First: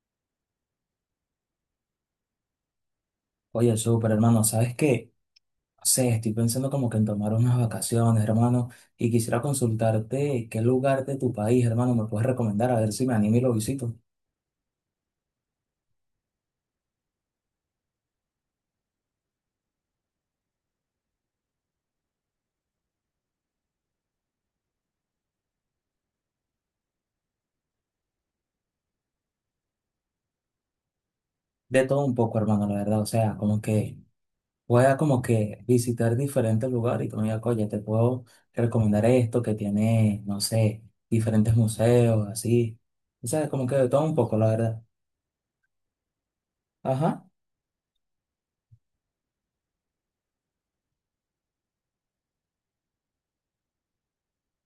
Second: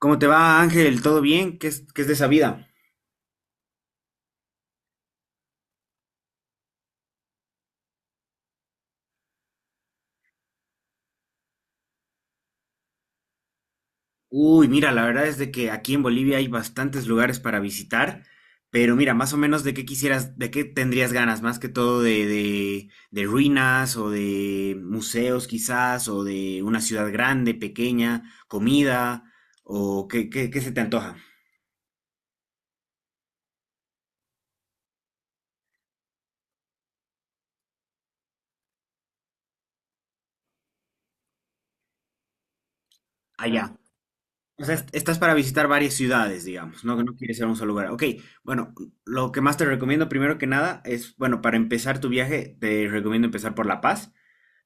¿Cómo te va, Ángel? ¿Todo bien? Qué es de esa vida? Oye, súper hermano, ¿sabes qué? No sé, estoy pensando como que en tomar unas vacaciones, hermano, y quisiera consultarte qué lugar de tu país, hermano, me puedes recomendar, a ver si me animo y lo visito. Uy, mira, la verdad es de que aquí en Bolivia hay bastantes lugares para visitar, pero mira, más o menos de qué quisieras, de qué tendrías ganas, más que todo de ruinas o de museos quizás, o de una ciudad grande, pequeña, comida, o qué se te antoja De todo un poco, hermano, la verdad, o sea, como que pueda como que visitar diferentes lugares y tú me digas, oye, te puedo recomendar esto que tiene, no sé, diferentes museos, así. O sea, como allá. que de todo un poco, la O sea, verdad. Estás para visitar varias ciudades, digamos, no Ajá, quieres ir a un solo lugar. Ok, bueno, lo que más te recomiendo, primero que nada, es, bueno, para empezar tu viaje, te recomiendo empezar por La Paz.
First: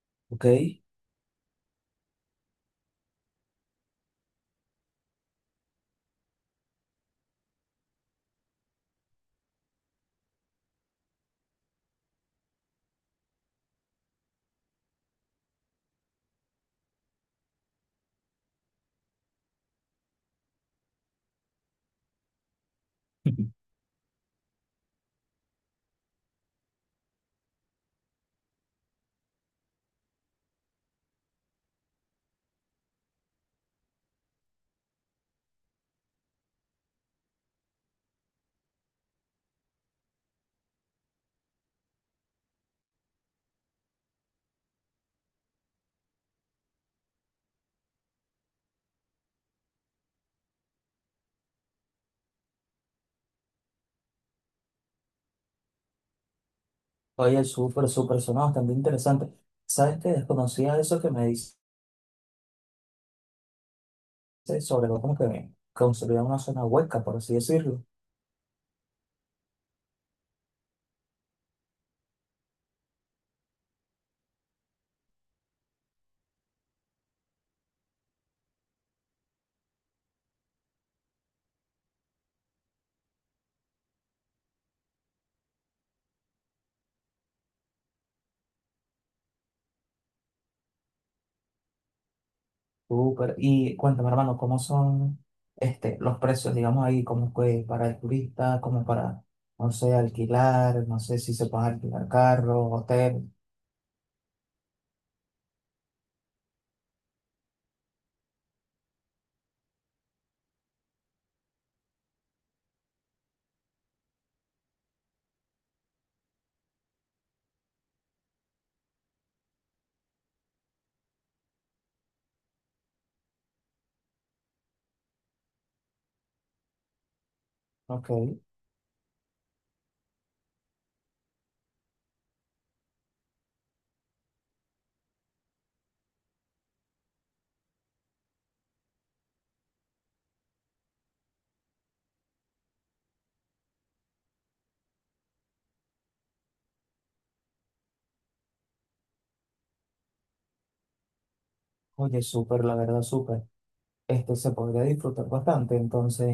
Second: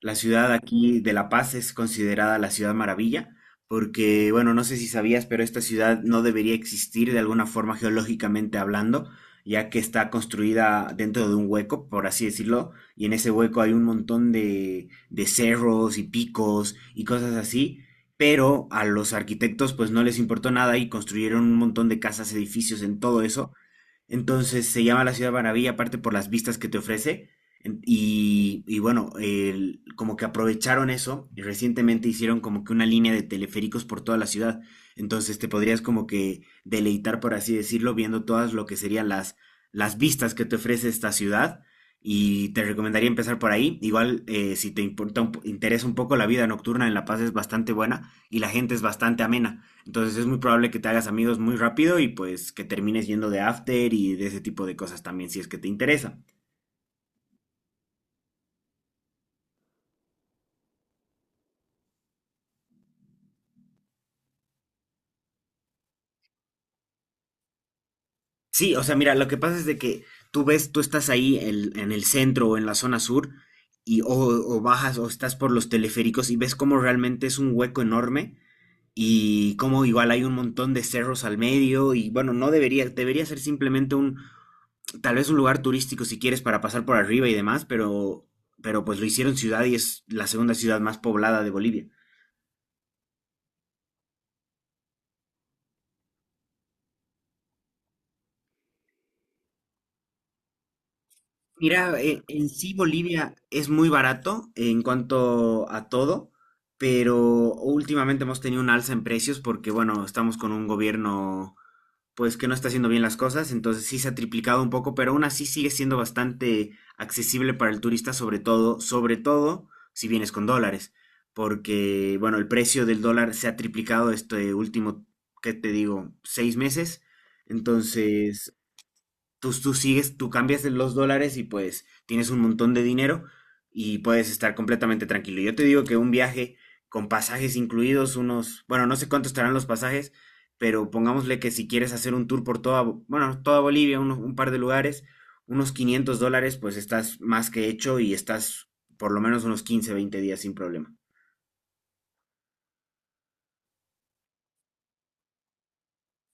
La ok. ciudad aquí de La Paz es considerada la ciudad maravilla, porque, bueno, no sé si sabías, pero esta ciudad no debería existir de alguna forma geológicamente hablando, ya que está construida dentro de un hueco, por así decirlo, y en ese hueco hay un montón de cerros y picos y cosas así, pero a los arquitectos pues no les importó nada y construyeron un montón de casas, edificios en todo eso, entonces se llama la Ciudad Maravilla, aparte por las vistas que te ofrece. Y bueno, como que aprovecharon eso y recientemente hicieron como que una línea de teleféricos por toda la ciudad. Entonces te podrías como que deleitar, por así decirlo, viendo todas lo que serían las vistas que te ofrece esta ciudad. Y te recomendaría empezar por ahí. Igual, si te importa interesa un poco, la vida nocturna en La Paz es bastante buena y la gente es bastante amena. Entonces es muy probable que te hagas amigos muy rápido y pues que termines yendo de after y de ese tipo de cosas también si es que te interesa. Oye, súper, súper sonado, bastante interesante. ¿Sabes qué? Desconocía eso que me dices. Sobre lo como que construir una zona hueca, por así decirlo. Sí, o sea, mira, lo que pasa es de que tú ves, tú estás ahí en el centro o en la zona sur y o bajas o estás por los teleféricos y ves cómo realmente es un hueco enorme y cómo igual hay un montón de cerros al medio y bueno, no debería, debería ser simplemente un, tal vez un lugar turístico si quieres para pasar por arriba y demás, pero, pues lo hicieron ciudad y es la segunda ciudad más poblada de Bolivia. Súper. Y cuéntame, hermano, ¿cómo son este, los precios, digamos ahí, como que para el turista, como para, no sé, alquilar, no sé si se puede Mira, alquilar en carro, sí hotel? Bolivia es muy barato en cuanto a todo, pero últimamente hemos tenido un alza en precios porque, bueno, estamos con un gobierno pues que no está haciendo bien las cosas, entonces sí se ha triplicado un poco, pero aún así sigue siendo bastante accesible para el turista, sobre todo si vienes con dólares, porque, bueno, el precio del dólar se ha triplicado este último, ¿qué te digo?, 6 meses. Ok, Entonces, tú sigues, tú cambias los dólares y pues tienes un montón de dinero y puedes estar completamente tranquilo. Yo te digo que un viaje con pasajes incluidos, unos, bueno, no sé cuánto estarán los pasajes, pero pongámosle que si quieres hacer un tour por toda, bueno, toda Bolivia, un par de lugares, unos $500, pues estás más que hecho y estás por lo menos unos 15 20 días sin problema. oye, súper, la verdad, súper. Este se podría disfrutar bastante, entonces,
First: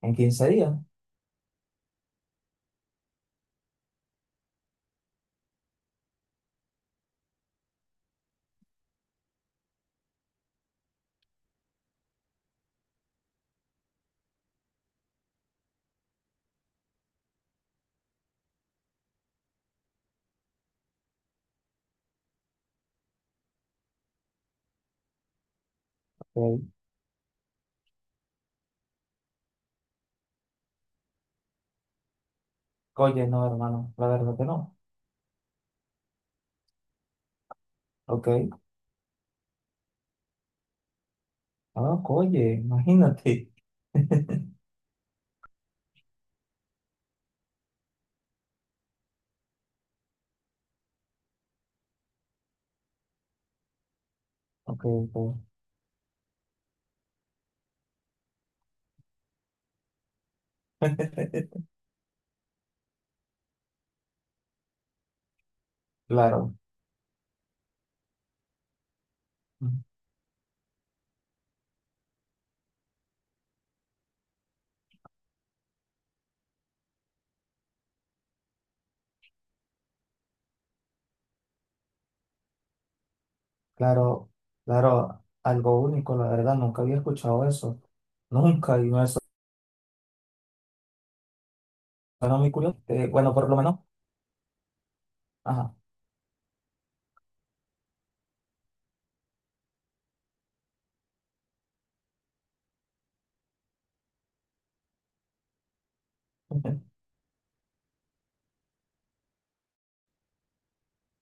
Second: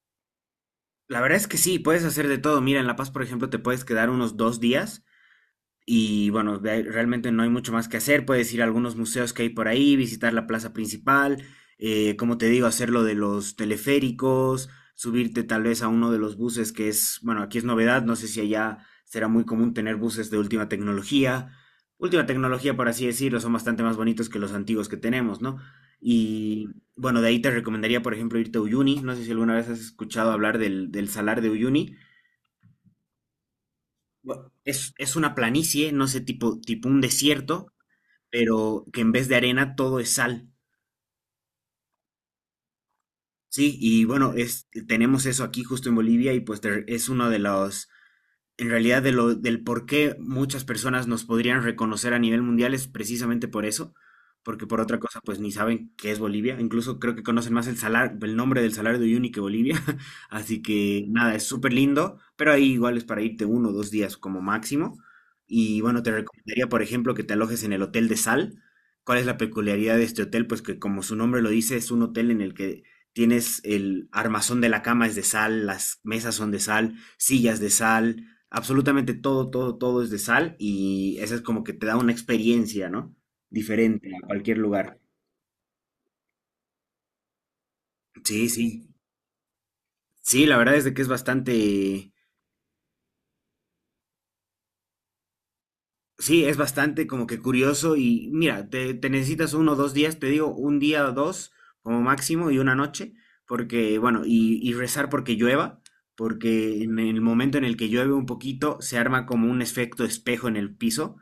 en 15 días. La verdad es que sí, puedes hacer de todo. Mira, en La Paz, por ejemplo, te puedes quedar unos 2 días. Y bueno, de ahí realmente no hay mucho más que hacer. Puedes ir a algunos museos que hay por ahí, visitar la plaza principal, como te digo, hacer lo de los teleféricos, subirte tal vez a uno de los buses que es, bueno, aquí es novedad, no sé si allá será muy común tener buses de última tecnología. Última tecnología, por así decirlo, son bastante más bonitos que los antiguos que tenemos, ¿no? Ok. Y bueno, de ahí te recomendaría, por ejemplo, irte a Uyuni. No sé si alguna vez has escuchado hablar del salar de Uyuni. Oye, no, hermano, la verdad que no. Es una planicie, no sé, tipo un desierto, Ok, pero que en vez de arena todo es sal. ah, oye, imagínate. Sí, y bueno, tenemos eso aquí justo en Bolivia y pues te- es uno de los en realidad, del por qué muchas personas nos podrían reconocer a nivel mundial es precisamente por eso, porque por Ok, otra cosa, ok. pues ni saben qué es Bolivia. Incluso creo que conocen más el salar, el nombre del Salario de Uyuni que Bolivia. Así que nada, es súper lindo, pero ahí igual es para irte uno o dos días como máximo. Y bueno, te Claro. recomendaría, por ejemplo, que te alojes en el Hotel de Sal. ¿Cuál es la peculiaridad de este hotel? Pues que como su nombre lo dice, es un hotel en el que tienes el armazón de la cama es de sal, las mesas son de sal, sillas de sal, absolutamente todo, todo, todo es de sal y eso es como que te da una experiencia, ¿no? Diferente a Claro, cualquier lugar. claro, algo único, la verdad, nunca había escuchado eso. Sí, Nunca, y sí. me Sí, la verdad es de que es bastante, suena muy curioso. Bueno, por lo menos, ajá, sí, es bastante como que curioso y mira, te, necesitas uno o dos días, te digo, un día o dos como máximo y una noche, porque, bueno, y rezar porque llueva, porque en el momento en el que llueve un poquito se arma como un efecto espejo en el piso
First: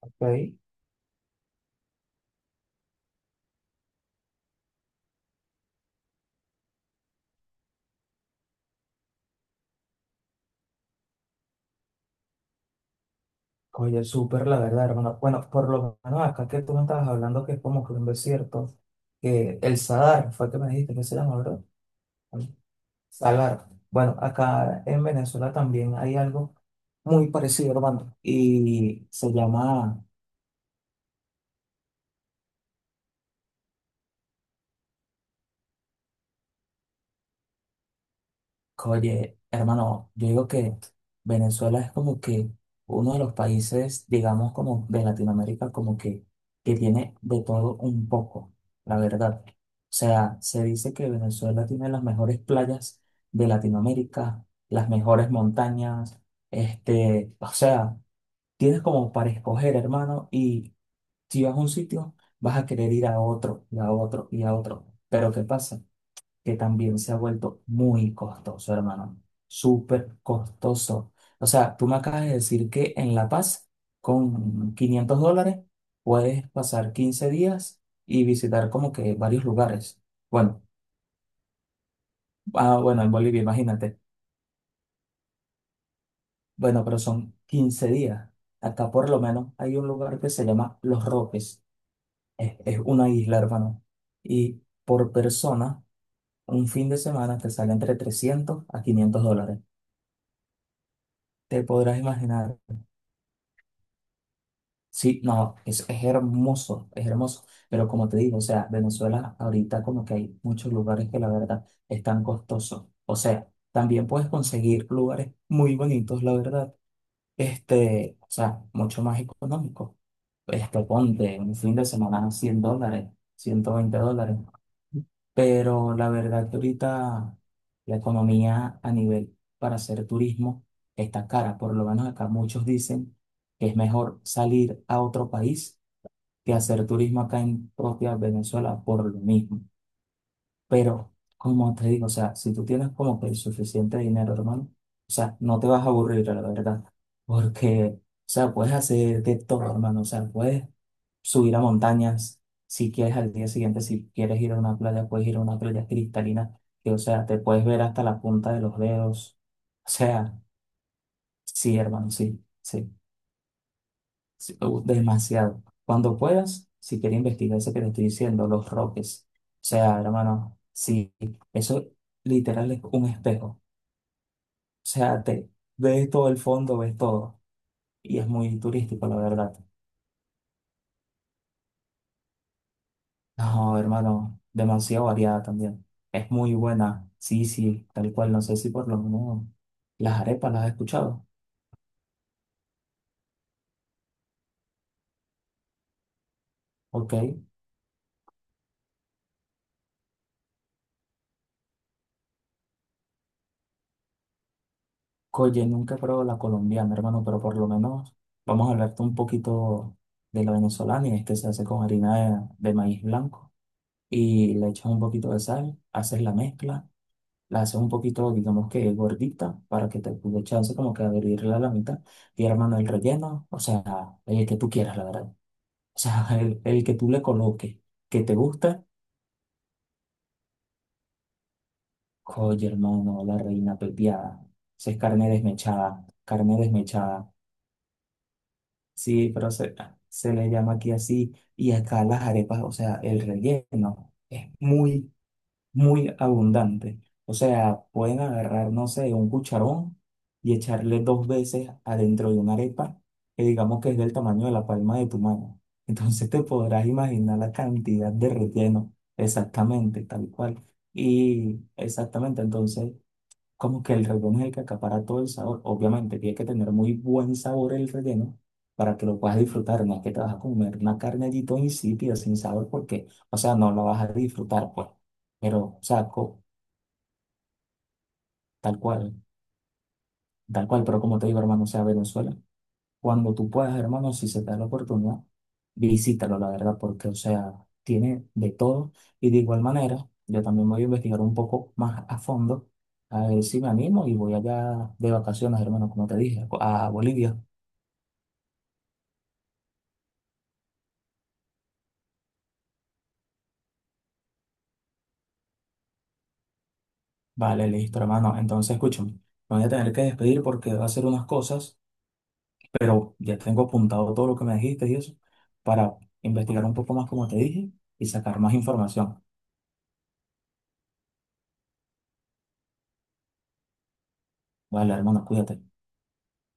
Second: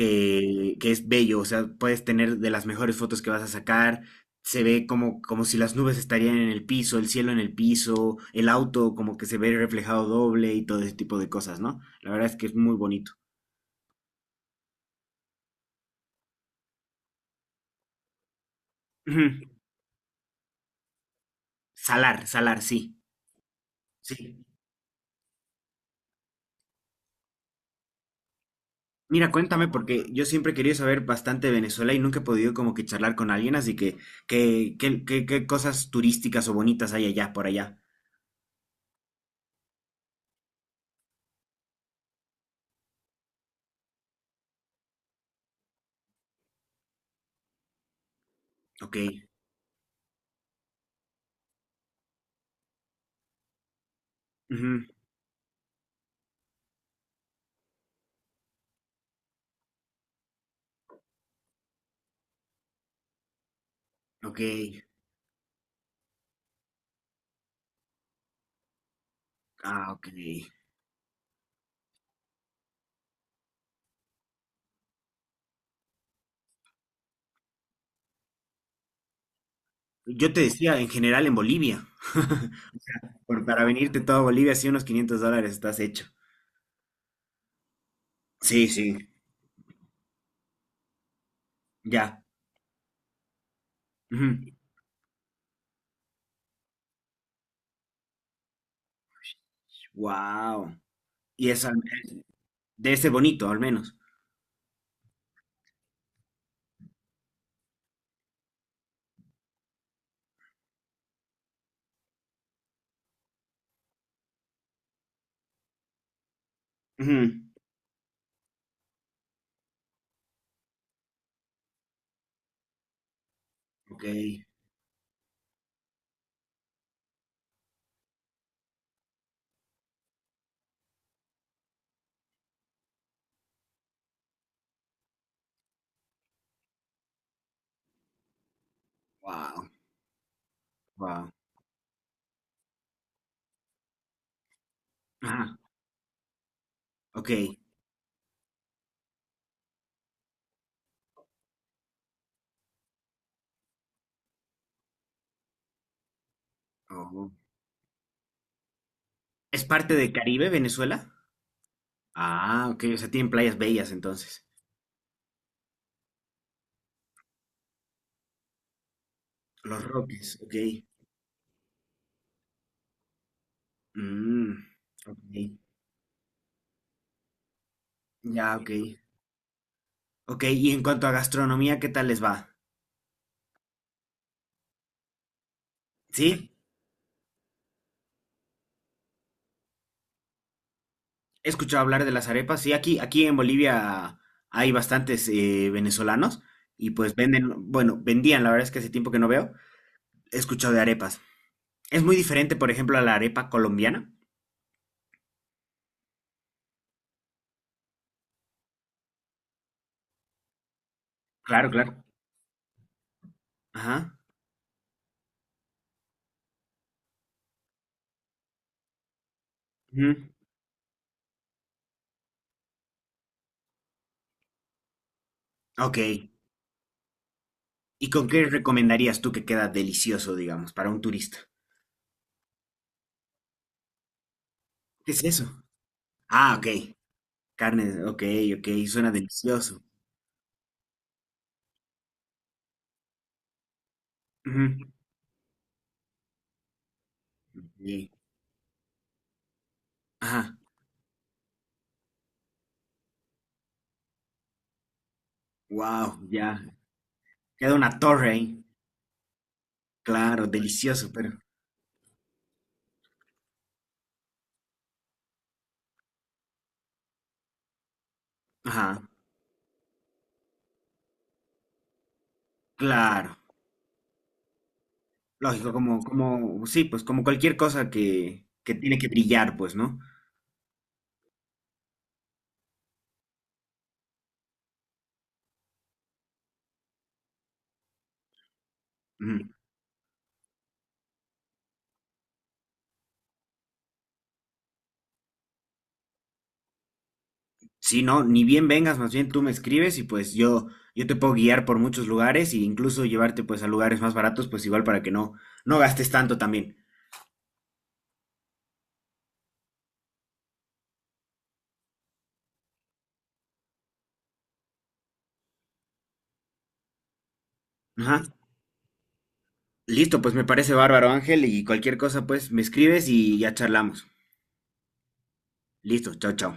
ok. que es bello, o sea, puedes tener de las mejores fotos que vas a sacar, se ve como si las nubes estarían en el piso, el cielo en el piso, el auto como que se ve reflejado doble y todo ese tipo de cosas, ¿no? La verdad es que es muy bonito. Oye, súper, la verdad, hermano. Bueno, por lo menos acá que tú me estabas hablando que es como que un desierto, Ujú. que el Sadar, fue que me dijiste que se llama, ¿verdad? Salar, salar, sí, Salar. Bueno, sí. acá en Venezuela también hay algo muy parecido, hermano, y Mira, se cuéntame, llama. porque yo siempre he querido saber bastante de Venezuela y nunca he podido como que charlar con alguien, así que, ¿qué cosas turísticas o bonitas hay allá, por allá? Oye, hermano, yo digo que Venezuela es como que uno de los países, digamos, como de Latinoamérica, como que tiene de todo un poco, Ok. la verdad. O sea, se dice que Venezuela tiene las mejores playas de Latinoamérica, Ujú. las mejores montañas, este, o sea, tienes como para escoger, hermano, y si vas a un sitio, vas a querer ir a otro, y a otro, Ok. y a otro. Pero ¿qué pasa? Que también se ha vuelto muy costoso, hermano. Ah, ok. Súper costoso. O sea, tú me acabas de decir que en La Paz, con 500 dólares, puedes pasar 15 días y visitar como que varios lugares. Yo te Bueno, decía, en general en Bolivia. ah, bueno, en Bolivia, Para imagínate. venirte todo a Bolivia, sí, unos $500 estás hecho. Bueno, pero son 15 días. Sí, Acá sí. por lo menos hay un lugar que se llama Los Roques. Ya. Es una isla, hermano. Y por persona, un fin de semana te sale entre 300 a 500 dólares. Wow. Y Te eso podrás imaginar. debe ser bonito, al menos. Sí, no, es hermoso, es hermoso. Pero como te digo, o sea, Venezuela ahorita como que hay muchos lugares que la verdad están costosos. O sea, también puedes conseguir lugares muy bonitos, la verdad, Ujú. este, o sea, mucho más económicos. Este, ponte un fin de semana 100 dólares, ciento veinte Ok. dólares. Pero la verdad que ahorita la economía a nivel para hacer turismo está cara. Por lo menos acá muchos dicen que es mejor salir a otro país que hacer turismo acá en propia Venezuela por lo mismo. Wow. Pero, Wow. como te digo, o sea, si tú tienes como que el suficiente dinero, hermano, o sea, Ah, no te vas a aburrir, la verdad. ok. Porque, o sea, puedes hacer de todo, hermano. O sea, puedes subir a montañas, si quieres al día siguiente, si quieres ir a una playa, puedes ir a una playa cristalina, que o sea, Oh. te puedes ver hasta la punta de los dedos. ¿Es O parte de sea, Caribe, Venezuela? sí, hermano, sí, Ah, ok. sí, O sea, tienen playas bellas entonces. sí, demasiado. Cuando puedas, si quieres investigar eso que te estoy diciendo, los roques. O Los sea, Roques, ok. hermano, sí, eso literal es un espejo. O Mm, sea, ok. te ves todo el fondo, ves todo. Y es Ya, muy ok. turístico, la verdad. Ok, y en cuanto a gastronomía, ¿qué tal les va? No, hermano, demasiado variada también. Es ¿Sí? muy buena. Sí, sí, tal cual. No sé si por lo menos las arepas las has escuchado. He escuchado hablar de las arepas. Sí, aquí en Bolivia hay bastantes venezolanos y pues Ok. venden, bueno, vendían, la verdad es que hace tiempo que no veo. He escuchado de arepas. Es muy diferente, por ejemplo, a la arepa colombiana. Oye, nunca he probado la colombiana, hermano, pero por lo menos vamos a hablarte un poquito de la venezolana y es que se hace Claro, con claro. harina de maíz blanco Ajá. y le echas un poquito de sal, haces la mezcla, la haces un poquito, digamos que gordita para que te Ujú. dé chance como que abrirla a la mitad y hermano el relleno, o sea, el que tú quieras, la verdad. O Ok. sea, el que tú le coloques, ¿Y que con te qué gusta, recomendarías tú que queda delicioso, digamos, para un turista? oye, hermano, la reina pepiada. Esa es ¿Qué es carne eso? desmechada, Ah, carne ok. desmechada. Carne, ok, ok, suena Sí, pero se, delicioso. se le llama aquí así. Y acá las arepas, o sea, el relleno es Ujú. muy muy abundante. O sea, Sí. pueden agarrar, no sé, un cucharón y Ajá. echarle dos veces adentro de una arepa que digamos que es del tamaño de la palma de tu mano. Wow, Entonces te ya. podrás imaginar la Queda una cantidad de torre ahí. relleno, exactamente, tal Claro, cual. delicioso, pero. Y exactamente, entonces como que el relleno es el que acapara todo el sabor. Obviamente, tiene que tener muy buen sabor el relleno para Ajá. que lo puedas disfrutar. No es que te vas a comer una carne allí toda insípida, sin sabor, porque, Claro, o sea, no la vas a disfrutar, pues. Pero, lógico, o como, sea, como, sí, pues como cualquier cosa que tal tiene que cual, brillar, pues, ¿no? tal cual. Pero como te digo, hermano, o sea, Venezuela, cuando tú puedas, hermano, si se te da la oportunidad, visítalo, la verdad, porque, o sea, tiene de todo. Y Ujú. de igual manera, yo también voy a investigar un poco más a fondo. A ver si me animo y voy allá de vacaciones, hermano, como te dije, a Bolivia. Sí, no, ni bien vengas, más bien tú me escribes y pues yo, te puedo guiar por muchos lugares e incluso llevarte pues a lugares más baratos, pues igual para que no gastes tanto también. Vale, listo, hermano. Entonces, escúchame, me voy a tener que despedir porque voy a hacer unas cosas, pero ya tengo apuntado todo lo que me dijiste y eso para investigar un poco más, como te dije, y Ajá. sacar más información. Listo, pues me parece bárbaro, Ángel, y cualquier cosa, pues me escribes y ya charlamos. Vale, hermano, cuídate. Listo, chao, chao.